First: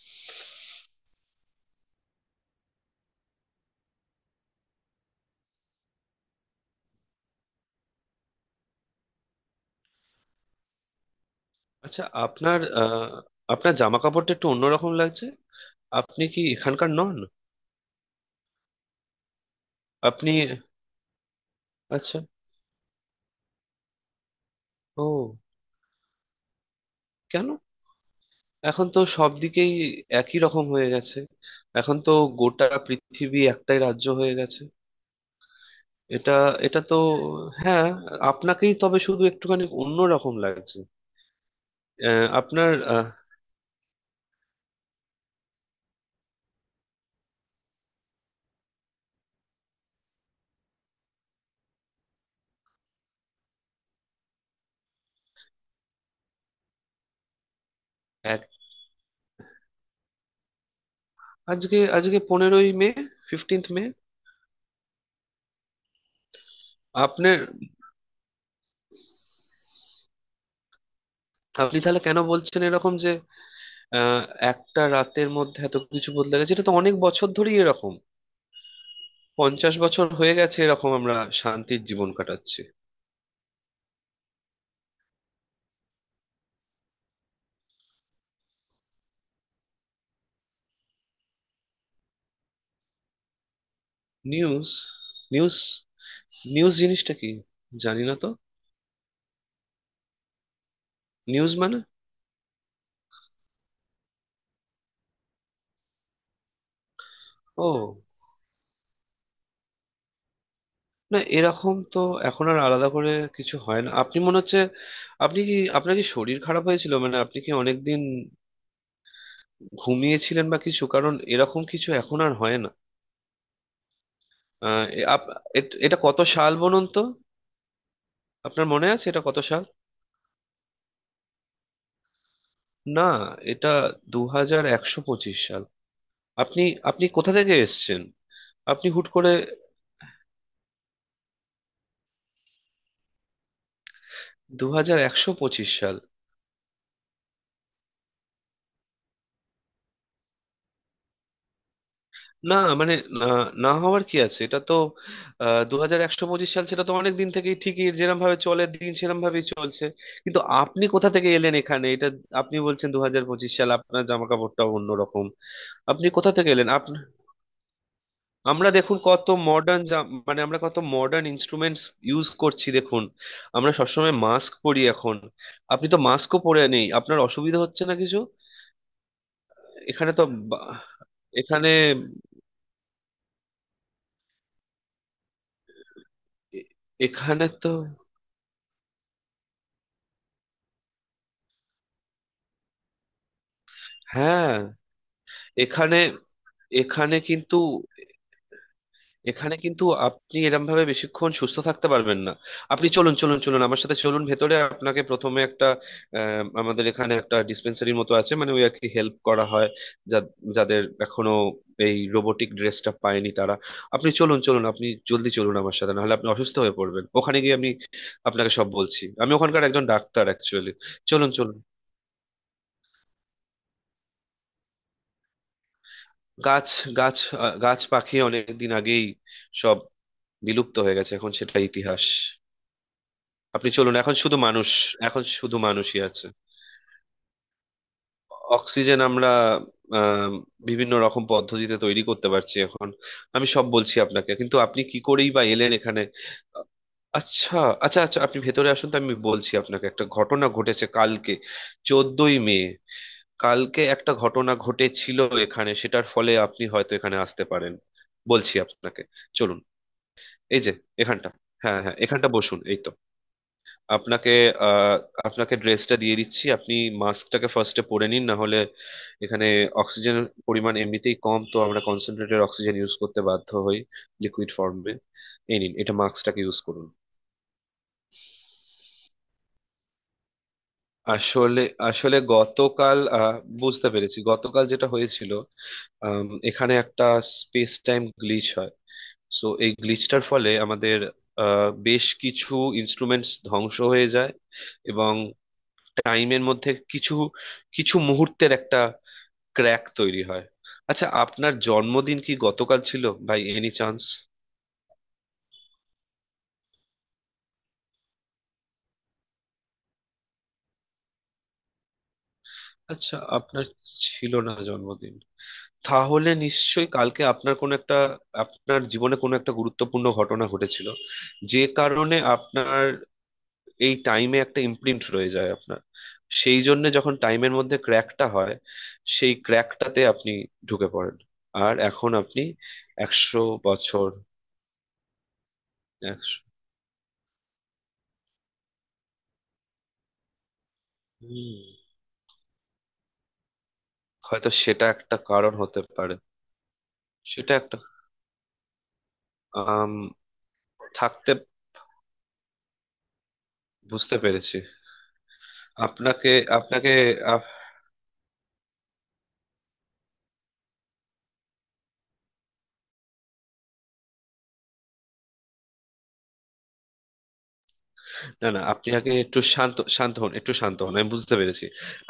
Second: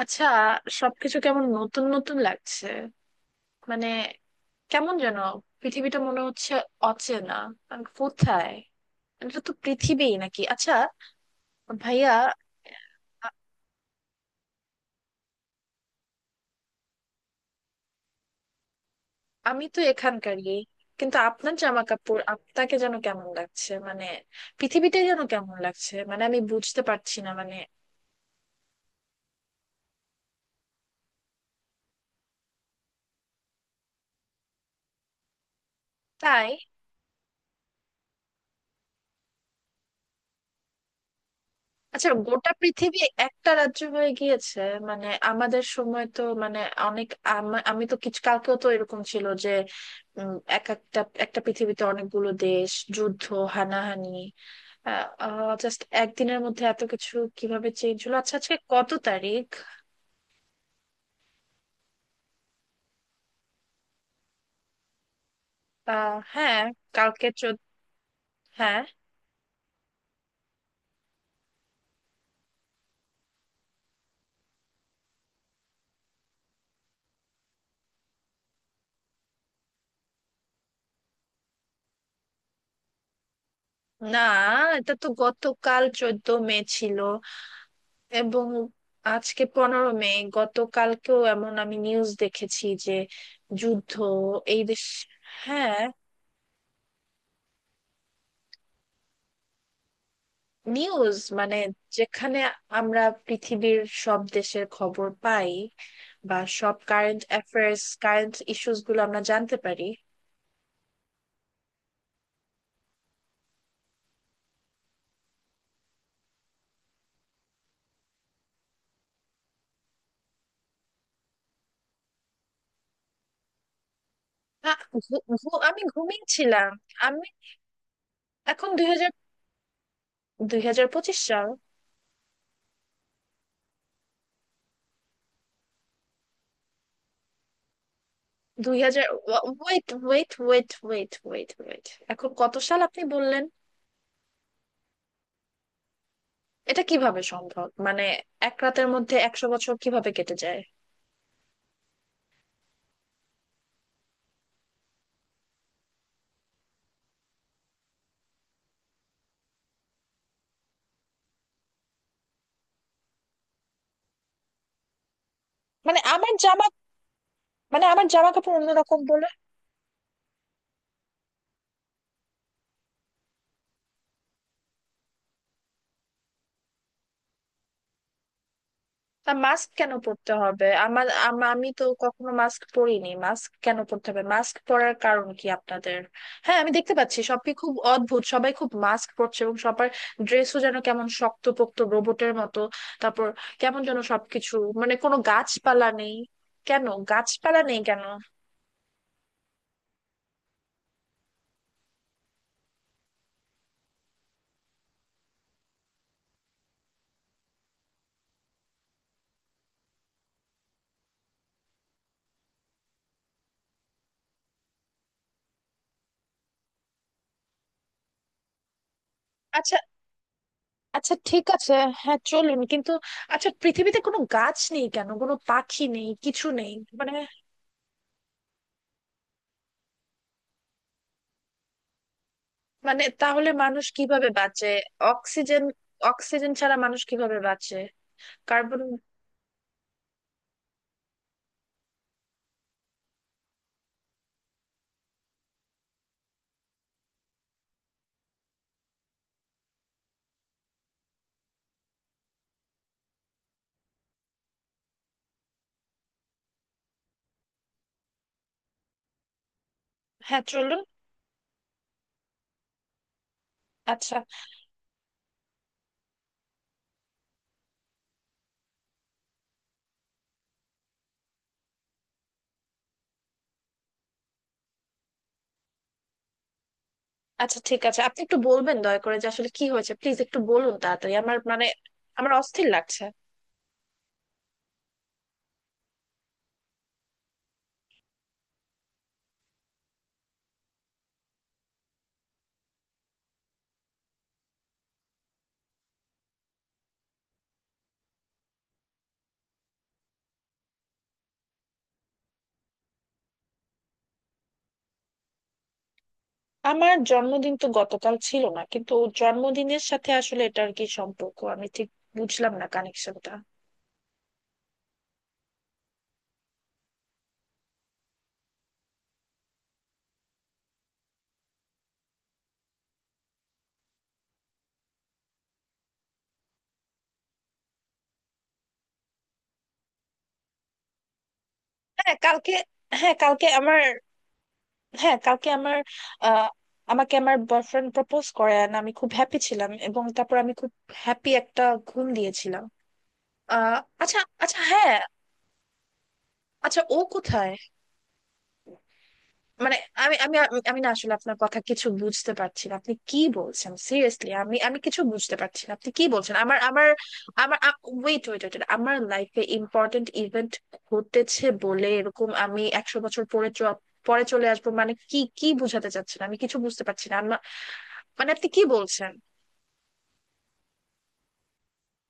আচ্ছা, সবকিছু কেমন নতুন নতুন লাগছে। মানে কেমন যেন পৃথিবীটা মনে হচ্ছে অচেনা। আমি কোথায়? এটা তো পৃথিবী নাকি? আচ্ছা আচ্ছা, ভাইয়া, আপনার আ- জামা কাপড়টা একটু অন্যরকম লাগছে। আপনি কি এখানকার নন? আমি তো আপনি। এখানকারই। কিন্তু আপনার জামা আচ্ছা। কাপড়, আপনাকে যেন কেমন লাগছে, মানে পৃথিবীটাই যেন ও, কেমন লাগছে। মানে আমি বুঝতে পারছি না, কেন? মানে এখন তো সব দিকেই একই রকম হয়ে গেছে। এখন তো গোটা পৃথিবী একটাই রাজ্য হয়ে গেছে। এটা তাই। এটা তো হ্যাঁ। আপনাকেই তবে শুধু একটুখানি অন্যরকম লাগছে। আচ্ছা আহ, গোটা আপনার পৃথিবী আহ, একটা রাজ্য হয়ে গিয়েছে? মানে আমাদের সময় তো, মানে অনেক, আমি তো কিছু, কালকেও তো এরকম ছিল যে উম, এক একটা একটা পৃথিবীতে অনেকগুলো দেশ, যুদ্ধ, হানাহানি। জাস্ট একদিনের মধ্যে এত কিছু কিভাবে চেঞ্জ হলো? আচ্ছা এক আজকে কত তারিখ? আজকে আজকে 15ই মে। ফিফটিন্থ মে। আহ হ্যাঁ, কালকে আপনার চোদ্দ। হ্যাঁ। আপনি তাহলে কেন বলছেন এরকম যে আহ একটা রাতের মধ্যে এত কিছু বদলে গেছে? এটা তো অনেক বছর ধরেই এরকম। 50 বছর হয়ে গেছে এরকম আমরা শান্তির জীবন কাটাচ্ছি। না, এটা তো গতকাল 14 মে ছিল, এবং আজকে 15 মে। গতকালকেও এমন আমি নিউজ দেখেছি যে যুদ্ধ, এই নিউজ। দেশ। নিউজ। হ্যাঁ। নিউজ জিনিসটা কি? জানি না তো। নিউজ নিউজ মানে মানে। যেখানে আমরা পৃথিবীর সব দেশের খবর পাই, বা সব কারেন্ট ও, অ্যাফেয়ার্স, কারেন্ট ইস্যুস গুলো আমরা জানতে পারি। না, এরকম তো এখন আর আলাদা করে কিছু হয় না। আপনি মনে হচ্ছে, আপনি কি, আপনার কি শরীর খারাপ হয়েছিল, মানে আপনি কি অনেকদিন ঘুমিয়েছিলেন বা কিছু? কারণ এরকম কিছু এখন আর হয় না। আ, আহ, এ- আপ- এট- আমি এটা কত সাল ঘুমিয়েছিলাম। বলুন তো? আমি আপনার এখন মনে আছে এটা কত সাল? 2025 সাল। না, এটা 2125 সাল। আপনি, আপনি কোথা থেকে এসেছেন? দুই আপনি হাজার হুট করে wait wait wait wait wait wait, এখন কত সাল আপনি বললেন? 2125 সাল। এটা কিভাবে সম্ভব? মানে এক রাতের মধ্যে 100 বছর কিভাবে কেটে যায়? না, মানে, না, না হওয়ার কি আছে? এটা তো 2125 সাল, সেটা তো অনেক দিন থেকেই ঠিকই, যেরকম ভাবে চলে দিন সেরকম ভাবেই চলছে। কিন্তু আপনি কোথা থেকে এলেন এখানে? এটা আপনি বলছেন 2025 সাল, আপনার জামা কাপড়টাও অন্যরকম। মানে আপনি কোথা আমার থেকে জামা, এলেন আপনি? মানে আমার জামা কাপড় আমরা দেখুন অন্যরকম বলে? কত মডার্ন, মানে আমরা কত মডার্ন ইনস্ট্রুমেন্টস ইউজ করছি দেখুন। আমরা সবসময় মাস্ক পরি এখন। আপনি তো মাস্কও পরে নেই, আপনার অসুবিধা হচ্ছে না কিছু? তা মাস্ক কেন এখানে তো পরতে হবে বা- আমার? আমি এখানে তো কখনো মাস্ক পরিনি। মাস্ক কেন পরতে হবে? মাস্ক পরার কারণ কি আপনাদের? হ্যাঁ এ- আমি দেখতে পাচ্ছি এখানে সবই তো খুব অদ্ভুত, সবাই খুব মাস্ক পরছে, এবং সবার ড্রেসও যেন কেমন শক্তপোক্ত রোবটের মতো। তারপর কেমন যেন হ্যাঁ সবকিছু, মানে কোনো গাছপালা এখানে নেই। কেন এখানে কিন্তু গাছপালা নেই, কেন? এখানে কিন্তু আপনি এরম ভাবে বেশিক্ষণ সুস্থ থাকতে পারবেন না। আপনি চলুন চলুন চলুন আমার সাথে, চলুন ভেতরে। আপনাকে প্রথমে একটা আমাদের এখানে একটা ডিসপেন্সারির মতো আছে, মানে ওই আর কি, হেল্প করা হয় যা- যাদের এখনো এই রোবোটিক ড্রেসটা পায়নি তারা। আপনি চলুন চলুন আপনি জলদি চলুন আমার সাথে, নাহলে আপনি অসুস্থ হয়ে পড়বেন। ওখানে গিয়ে আমি আপনাকে সব বলছি। আমি ওখানকার আচ্ছা। একজন ডাক্তার অ্যাকচুয়ালি। আচ্ছা চলুন ঠিক চলুন আছে। হ্যাঁ চলুন, কিন্তু আচ্ছা, পৃথিবীতে কোনো গাছ নেই কেন, কোনো পাখি নেই, কিছু গাছ নেই, মানে? গাছ গাছ পাখি অনেক দিন আগেই সব বিলুপ্ত হয়ে গেছে, এখন সেটা ইতিহাস। মানে তাহলে আপনি মানুষ চলুন, এখন কিভাবে শুধু বাঁচে? মানুষ, এখন শুধু অক্সিজেন, মানুষই আছে। অক্সিজেন ছাড়া মানুষ কিভাবে বাঁচে? কার্বন। অক্সিজেন আমরা আম, বিভিন্ন রকম পদ্ধতিতে তৈরি করতে পারছি এখন। আমি সব বলছি আপনাকে, কিন্তু আপনি কি করেই বা এলেন এখানে? আচ্ছা আচ্ছা আচ্ছা আপনি ভেতরে আসুন তো, আমি বলছি আপনাকে, একটা ঘটনা ঘটেছে কালকে, 14ই মে। কালকে একটা ঘটনা ঘটেছিল এখানে, সেটার ফলে আপনি হয়তো এখানে আসতে পারেন। বলছি আপনাকে, চলুন। হ্যাঁ এই যে চলুন। এখানটা, হ্যাঁ হ্যাঁ, এখানটা বসুন, এই তো। আচ্ছা। আপনাকে আহ আপনাকে ড্রেসটা দিয়ে দিচ্ছি। আপনি মাস্কটাকে ফার্স্টে পরে নিন, না হলে এখানে অক্সিজেন পরিমাণ এমনিতেই কম, তো আমরা কনসেন্ট্রেটেড অক্সিজেন ইউজ করতে বাধ্য হই লিকুইড ফর্মে। এই নিন এটা, মাস্কটাকে ইউজ করুন। আচ্ছা ঠিক আছে। আপনি একটু বলবেন দয়া করে যে আসলে কি হয়েছে, প্লিজ একটু বলুন তাড়াতাড়ি, আমার, আসলে মানে আসলে আমার অস্থির গতকাল লাগছে। বুঝতে পেরেছি গতকাল যেটা হয়েছিল, এখানে একটা স্পেস টাইম গ্লিচ হয়। সো, এই গ্লিচটার ফলে আমাদের বেশ কিছু ইনস্ট্রুমেন্টস ধ্বংস হয়ে যায়, এবং টাইমের মধ্যে কিছু কিছু মুহূর্তের একটা ক্র্যাক তৈরি হয়। আচ্ছা, আপনার জন্মদিন কি গতকাল ছিল ভাই, এনি চান্স? আমার জন্মদিন তো গতকাল ছিল না, কিন্তু জন্মদিনের সাথে আসলে এটার কি সম্পর্ক? আমি ঠিক বুঝলাম না আচ্ছা, কানেকশনটা। আপনার ছিল না জন্মদিন? তাহলে নিশ্চয়ই কালকে আপনার কোনো একটা, আপনার জীবনে কোনো একটা গুরুত্বপূর্ণ ঘটনা ঘটেছিল, যে কারণে আপনার এই টাইমে একটা ইমপ্রিন্ট রয়ে যায় আপনার। সেই জন্য যখন টাইমের মধ্যে ক্র্যাকটা হয়, সেই ক্র্যাকটাতে আপনি ঢুকে পড়েন, আর এখন হ্যাঁ আপনি কালকে, হ্যাঁ একশো কালকে আমার, বছর হ্যাঁ কালকে আমার, আহ, আমাকে আমার বয়ফ্রেন্ড প্রপোজ করে and আমি খুব হ্যাপি ছিলাম, এবং তারপর আমি খুব হ্যাপি হুম, একটা ঘুম দিয়েছিলাম। আহ আচ্ছা। হয়তো আচ্ছা সেটা হ্যাঁ। একটা কারণ হতে পারে। আচ্ছা ও কোথায়? সেটা একটা মানে আম, আমি আমি, আমি না আসলে থাকতে আপনার কথা কিছু বুঝতে পারছি না, আপনি কি বলছেন বুঝতে সিরিয়াসলি? আমি পেরেছি। আমি কিছু বুঝতে পারছি না আপনি কি আপনাকে বলছেন। আমার আমার আপনাকে আপ- আমার, ওয়েট ওয়েট ওয়েট, আমার লাইফে ইম্পর্টেন্ট ইভেন্ট ঘটেছে বলে এরকম আমি 100 বছর পরে পরে চলে আসবো, মানে কি, কি বোঝাতে চাচ্ছেন? আমি কিছু বুঝতে পারছি না, মানে না আপনি না, কি আপনি আগে বলছেন? একটু শান্ত শান্ত হন, একটু শান্ত হন। আমি বুঝতে পেরেছি।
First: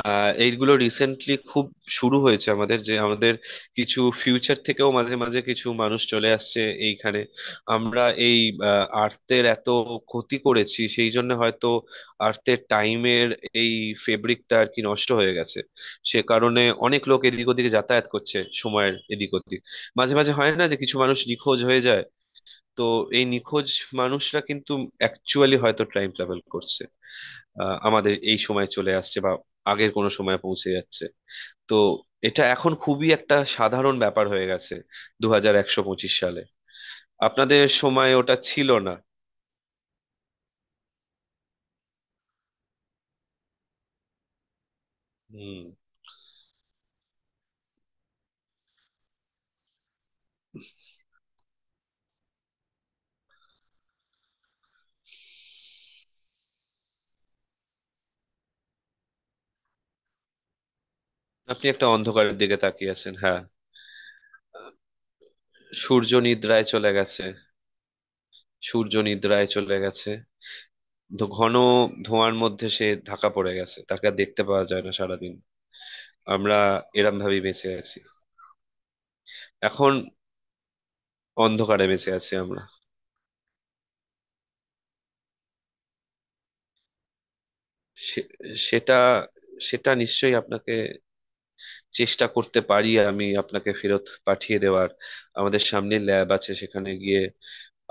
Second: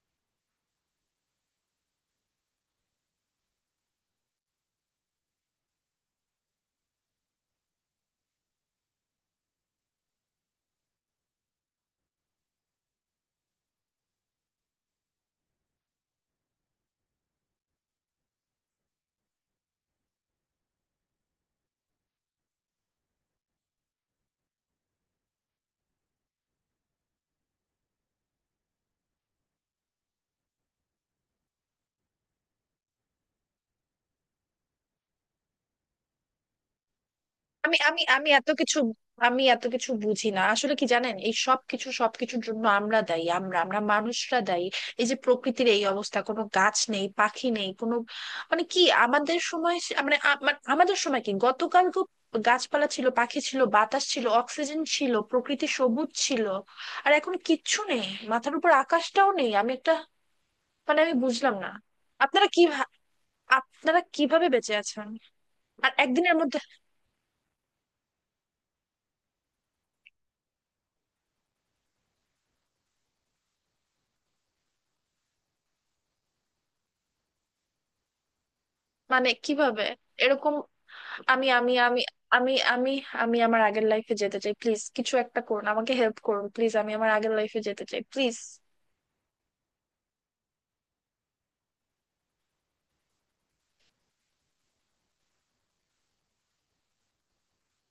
এইগুলো রিসেন্টলি খুব শুরু হয়েছে আমাদের, যে আমাদের কিছু ফিউচার থেকেও মাঝে মাঝে কিছু মানুষ চলে আসছে এইখানে। আমরা এই আর্টের এত ক্ষতি করেছি, সেই জন্য হয়তো আর্টের টাইমের এই ফেব্রিকটা আর কি নষ্ট হয়ে গেছে। সে কারণে অনেক লোক এদিক ওদিকে যাতায়াত করছে, সময়ের এদিক ওদিক। মাঝে মাঝে হয় না যে কিছু মানুষ নিখোঁজ হয়ে যায়? তো এই নিখোঁজ মানুষরা কিন্তু অ্যাকচুয়ালি হয়তো টাইম ট্রাভেল করছে, আমাদের এই সময়ে চলে আসছে বা আগের কোনো সময়ে পৌঁছে যাচ্ছে। তো এটা এখন খুবই একটা সাধারণ ব্যাপার হয়ে গেছে 2125 সালে। আপনাদের আমি আমি সময় আমি ওটা এত ছিল কিছু, না। এত কিছু বুঝি না আসলে, কি জানেন, এই সব কিছু, সবকিছুর জন্য আমরা দায়ী, আমরা আমরা মানুষরা দায়ী। এই যে হুম। প্রকৃতির এই অবস্থা, কোনো গাছ নেই, পাখি নেই, কোনো মানে কি? আমাদের সময় মানে আমাদের সময় কি, গতকাল তো গাছপালা ছিল, পাখি ছিল, বাতাস ছিল, অক্সিজেন ছিল, প্রকৃতি সবুজ ছিল। আর এখন কিচ্ছু নেই, মাথার উপর আকাশটাও নেই। আমি একটা, মানে আমি বুঝলাম আপনি না। একটা অন্ধকারের আপনারা দিকে কি ভা- তাকিয়ে আছেন, হ্যাঁ। আপনারা কিভাবে বেঁচে আছেন? আর সূর্য একদিনের মধ্যে নিদ্রায় চলে গেছে। সূর্য নিদ্রায় চলে গেছে। ঘন ধোঁয়ার মধ্যে সে ঢাকা পড়ে গেছে, তাকে আর দেখতে পাওয়া যায় না সারাদিন। আমরা এরম ভাবেই বেঁচে আছি মানে কিভাবে এখন, এরকম? আমি আমি অন্ধকারে আমি বেঁচে আছি আমি আমরা। আমি আমি আমার আগের লাইফে যেতে চাই প্লিজ, কিছু একটা করুন, আমাকে হেল্প করুন প্লিজ, আমি আমার আগের লাইফে যেতে চাই সে- প্লিজ। সেটা সেটা নিশ্চয়ই, আপনাকে চেষ্টা করতে পারি আমি আপনাকে ফেরত পাঠিয়ে দেওয়ার। আমাদের সামনে ল্যাব আছে, সেখানে গিয়ে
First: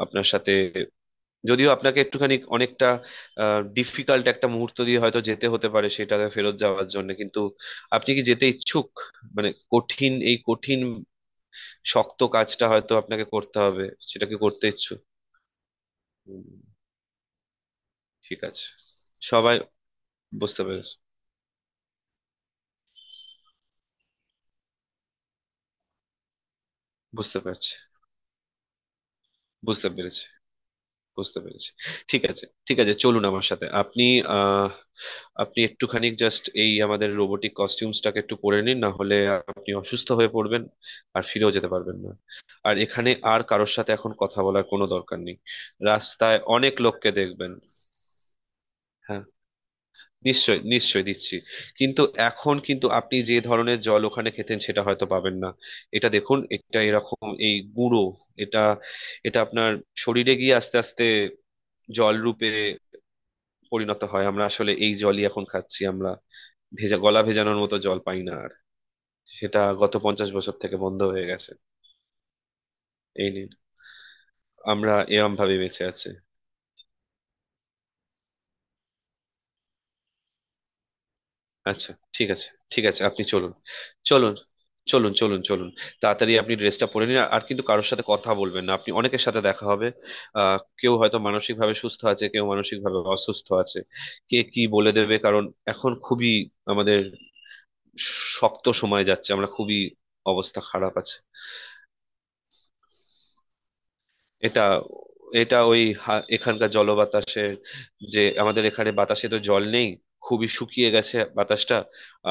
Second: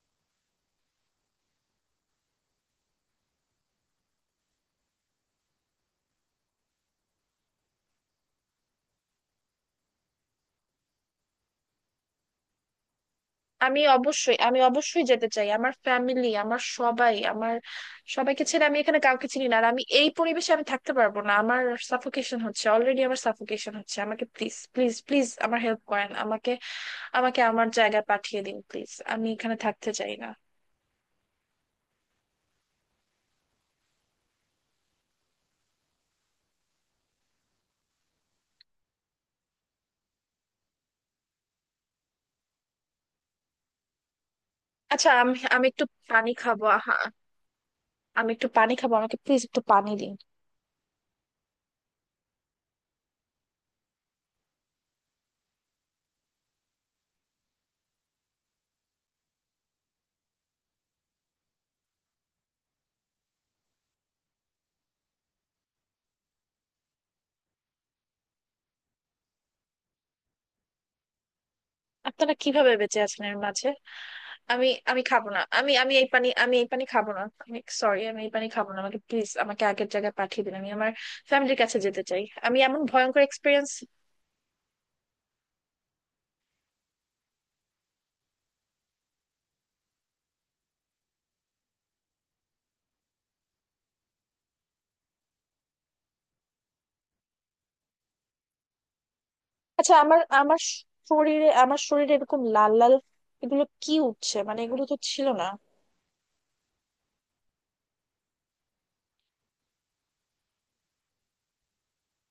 আপনার সাথে, যদিও আপনাকে একটুখানি, অনেকটা ডিফিকাল্ট একটা মুহূর্ত দিয়ে হয়তো যেতে হতে পারে সেটাকে ফেরত যাওয়ার জন্য। কিন্তু আপনি কি যেতে ইচ্ছুক? মানে কঠিন, এই কঠিন শক্ত কাজটা হয়তো আপনাকে করতে আমি হবে। সেটাকে অবশ্যই, আমি করতে ইচ্ছুক? অবশ্যই যেতে চাই, আমার ফ্যামিলি, হুম। আমার সবাই, আমার ঠিক সবাইকে ছেড়ে আছে, আমি এখানে কাউকে চিনি না, সবাই আর আমি এই পরিবেশে বুঝতে আমি থাকতে পেরেছে। পারবো না। আমার সাফোকেশন হচ্ছে, অলরেডি আমার সাফোকেশন হচ্ছে, আমাকে প্লিজ প্লিজ প্লিজ আমার হেল্প করেন, আমাকে, বুঝতে আমাকে পারছে। আমার জায়গায় পাঠিয়ে দিন প্লিজ, আমি এখানে বুঝতে থাকতে চাই পেরেছি। না। বুঝতে পেরেছি। ঠিক আছে ঠিক আছে, চলুন আমার সাথে আপনি। আহ আপনি একটুখানি জাস্ট এই আমাদের রোবোটিক কস্টিউমসটাকে একটু পরে নিন, না হলে আপনি অসুস্থ হয়ে পড়বেন আর ফিরেও যেতে পারবেন না। আর এখানে আর কারোর সাথে এখন কথা বলার কোনো আচ্ছা, দরকার আমি নেই। আমি একটু পানি রাস্তায় খাবো। অনেক লোককে দেখবেন। আমি একটু পানি খাবো, আমাকে হ্যাঁ, প্লিজ একটু পানি দিন। নিশ্চয়ই নিশ্চয়ই দিচ্ছি। কিন্তু এখন কিন্তু আপনি যে ধরনের জল ওখানে খেতেন সেটা হয়তো পাবেন না। এটা দেখুন, এটা এরকম এই গুঁড়ো, এটা এটা আপনার শরীরে গিয়ে আস্তে আস্তে জল রূপে পরিণত হয়। আমরা আসলে এই জলই এখন খাচ্ছি আমরা, ভেজা গলা ভেজানোর মতো জল পাই না আর। সেটা গত 50 বছর থেকে বন্ধ হয়ে গেছে। আপনারা কিভাবে বেঁচে আছেন এই এর নিন। মাঝে? আমি আমরা আমি খাবো এরম না, ভাবে আমি বেঁচে আমি এই আছি। পানি, আমি এই পানি খাবো না, আমি সরি, আমি এই পানি খাবো না। আমাকে প্লিজ, আমাকে আগের জায়গায় পাঠিয়ে দিন, আমি আমার ফ্যামিলির কাছে আচ্ছা, যেতে চাই। ঠিক আছে আমি এমন ঠিক আছে, ভয়ঙ্কর আপনি চলুন। এক্সপিরিয়েন্স। চলুন চলুন চলুন চলুন তাড়াতাড়ি আপনি ড্রেসটা পরে নিন। আর আর কিন্তু কারোর সাথে কথা বলবেন না, আপনি অনেকের সাথে দেখা হবে। কেউ হয়তো মানসিক ভাবে সুস্থ আছে, কেউ মানসিক ভাবে অসুস্থ আছে, কে কি বলে দেবে। কারণ এখন খুবই আমাদের শক্ত সময় যাচ্ছে, আমরা খুবই আচ্ছা, আমার আমার অবস্থা খারাপ আছে। শরীরে, আমার শরীরে এরকম লাল লাল এগুলো কি উঠছে? মানে এটা এগুলো তো ছিল না। এটা ওই হা- এখানকার জলবাতাসের, যে আমাদের এখানে বাতাসে তো জল নেই, খুবই শুকিয়ে গেছে বাতাসটা।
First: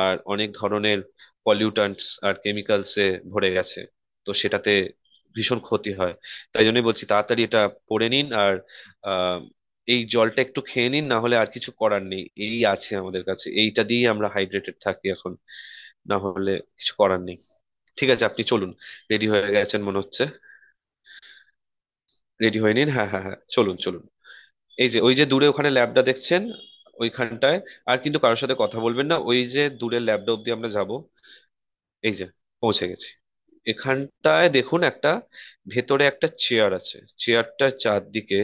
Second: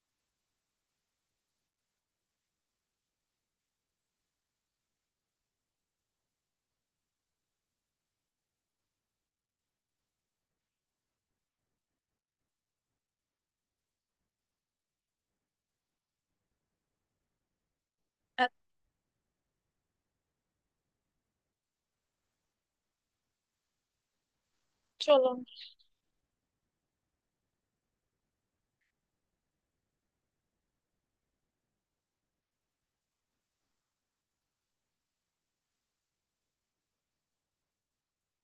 আর অনেক ধরনের পলিউটান্টস আর কেমিক্যালসে ভরে গেছে, তো সেটাতে ভীষণ ক্ষতি হয়। তাই জন্যই বলছি তাড়াতাড়ি এটা পড়ে নিন, আর আহ, এই জলটা একটু খেয়ে নিন, না হলে আর কিছু করার নেই। এই আছে আমাদের কাছে, এইটা দিয়েই আমরা হাইড্রেটেড থাকি এখন। না হলে কিছু করার নেই। ঠিক আছে, আপনি আহ, চলুন। রেডি হয়ে গেছেন মনে হচ্ছে। রেডি হয়ে নিন, হ্যাঁ হ্যাঁ হ্যাঁ, চলুন চলুন। এই যে, ওই যে চলো। দূরে ওখানে ল্যাবটা দেখছেন, ওইখানটায়। আর কিন্তু কারোর সাথে কথা বলবেন না। ওই যে দূরের ল্যাবটা অব্দি আমরা যাব। এই যে, পৌঁছে গেছি। এখানটায় দেখুন, একটা ভেতরে একটা চেয়ার আছে, চেয়ারটার চারদিকে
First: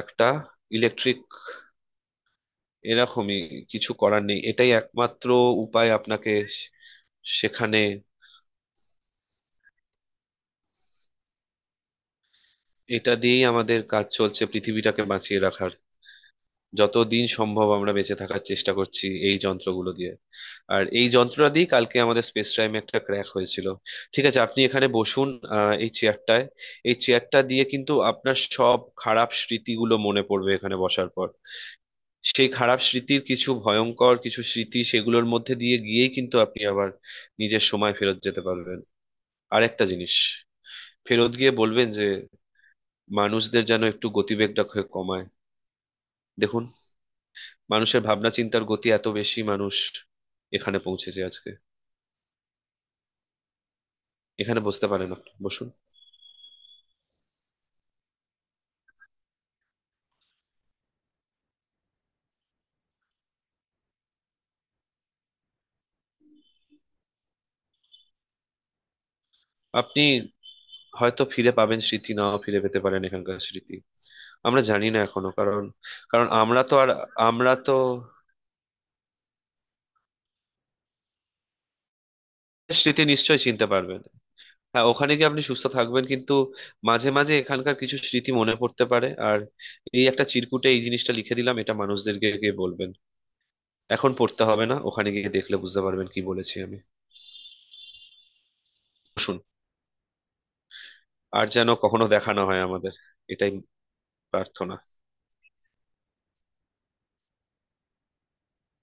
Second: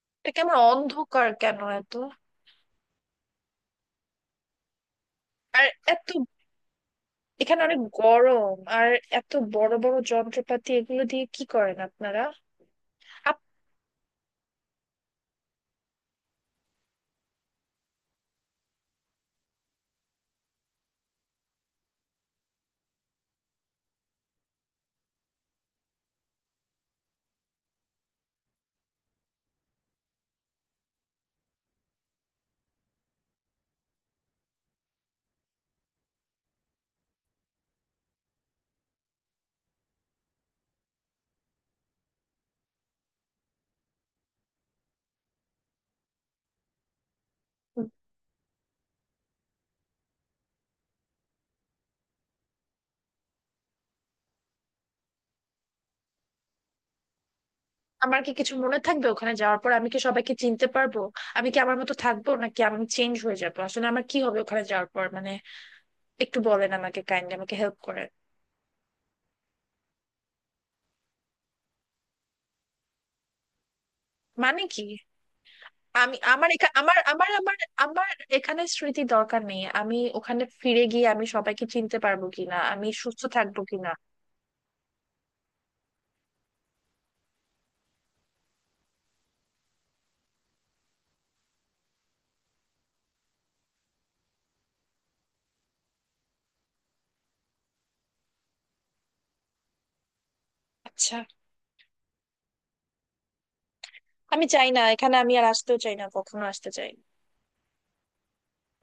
একটা এটা কেমন ইলেকট্রিক, অন্ধকার কেন এত? এরকমই, কিছু করার নেই, এটাই একমাত্র আর উপায়। এত, আপনাকে সে- এখানে সেখানে, অনেক গরম। আর এত বড় বড় যন্ত্রপাতি, এগুলো দিয়ে কি করেন আপনারা? এটা দিয়েই আমাদের কাজ চলছে পৃথিবীটাকে বাঁচিয়ে রাখার। যতদিন সম্ভব আমরা বেঁচে থাকার চেষ্টা করছি এই যন্ত্রগুলো দিয়ে। আর এই যন্ত্রটা দিয়ে কালকে আমাদের স্পেস টাইমে একটা ক্র্যাক হয়েছিল। ঠিক আছে, আপনি এখানে বসুন এই চেয়ারটায়। এই চেয়ারটা দিয়ে কিন্তু আপনার সব খারাপ স্মৃতিগুলো মনে পড়বে এখানে বসার পর। সেই খারাপ স্মৃতির কিছু, ভয়ঙ্কর কিছু স্মৃতি, সেগুলোর মধ্যে দিয়ে গিয়েই কিন্তু আপনি আবার নিজের সময় ফেরত যেতে পারবেন। আর একটা জিনিস, ফেরত গিয়ে বলবেন যে মানুষদের যেন একটু গতিবেগটা কমায়। দেখুন, আপ- মানুষের ভাবনা চিন্তার গতি এত বেশি, মানুষ এখানে পৌঁছেছে আজকে। এখানে বসতে পারেন, আপনি বসুন। আমার কি কিছু মনে থাকবে ওখানে যাওয়ার পর? আমি কি সবাইকে চিনতে পারবো? আমি কি আমার মতো থাকবো, নাকি আমি চেঞ্জ হয়ে যাবো আসলে? আমার কি হবে ওখানে যাওয়ার পর, মানে একটু বলেন আমাকে, কাইন্ডলি আমাকে হেল্প করেন। আপনি হয়তো ফিরে পাবেন স্মৃতি, নাও ফিরে পেতে পারেন এখানকার স্মৃতি, আমরা মানে কি? জানি না এখনো। কারণ, আমি কারণ আমার আমরা তো এখা- আর, আমার আমার আমরা আমার তো, আমার এখানে স্মৃতি দরকার নেই। আমি ওখানে ফিরে গিয়ে আমি সবাইকে চিনতে পারবো কিনা, আমি স্মৃতি সুস্থ নিশ্চয়ই থাকবো চিনতে কিনা? পারবেন। হ্যাঁ, ওখানে গিয়ে আপনি সুস্থ থাকবেন, কিন্তু মাঝে মাঝে এখানকার কিছু স্মৃতি মনে পড়তে পারে। আর এই একটা চিরকুটে এই জিনিসটা লিখে দিলাম, এটা মানুষদেরকে গিয়ে বলবেন। এখন পড়তে হবে না, ওখানে গিয়ে দেখলে বুঝতে পারবেন কি বলেছি আমি। শুন, আচ্ছা, আর যেন কখনো দেখা না হয় আমাদের, এটাই আমি চাই প্রার্থনা। না, এখানে আমি আর আসতেও চাই না, কখনো আসতে চাই না।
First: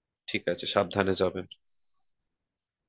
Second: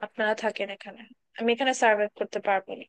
আপনারা ঠিক আছে, থাকেন এখানে, সাবধানে যাবেন। আমি এখানে সার্ভাইভ করতে পারবো না।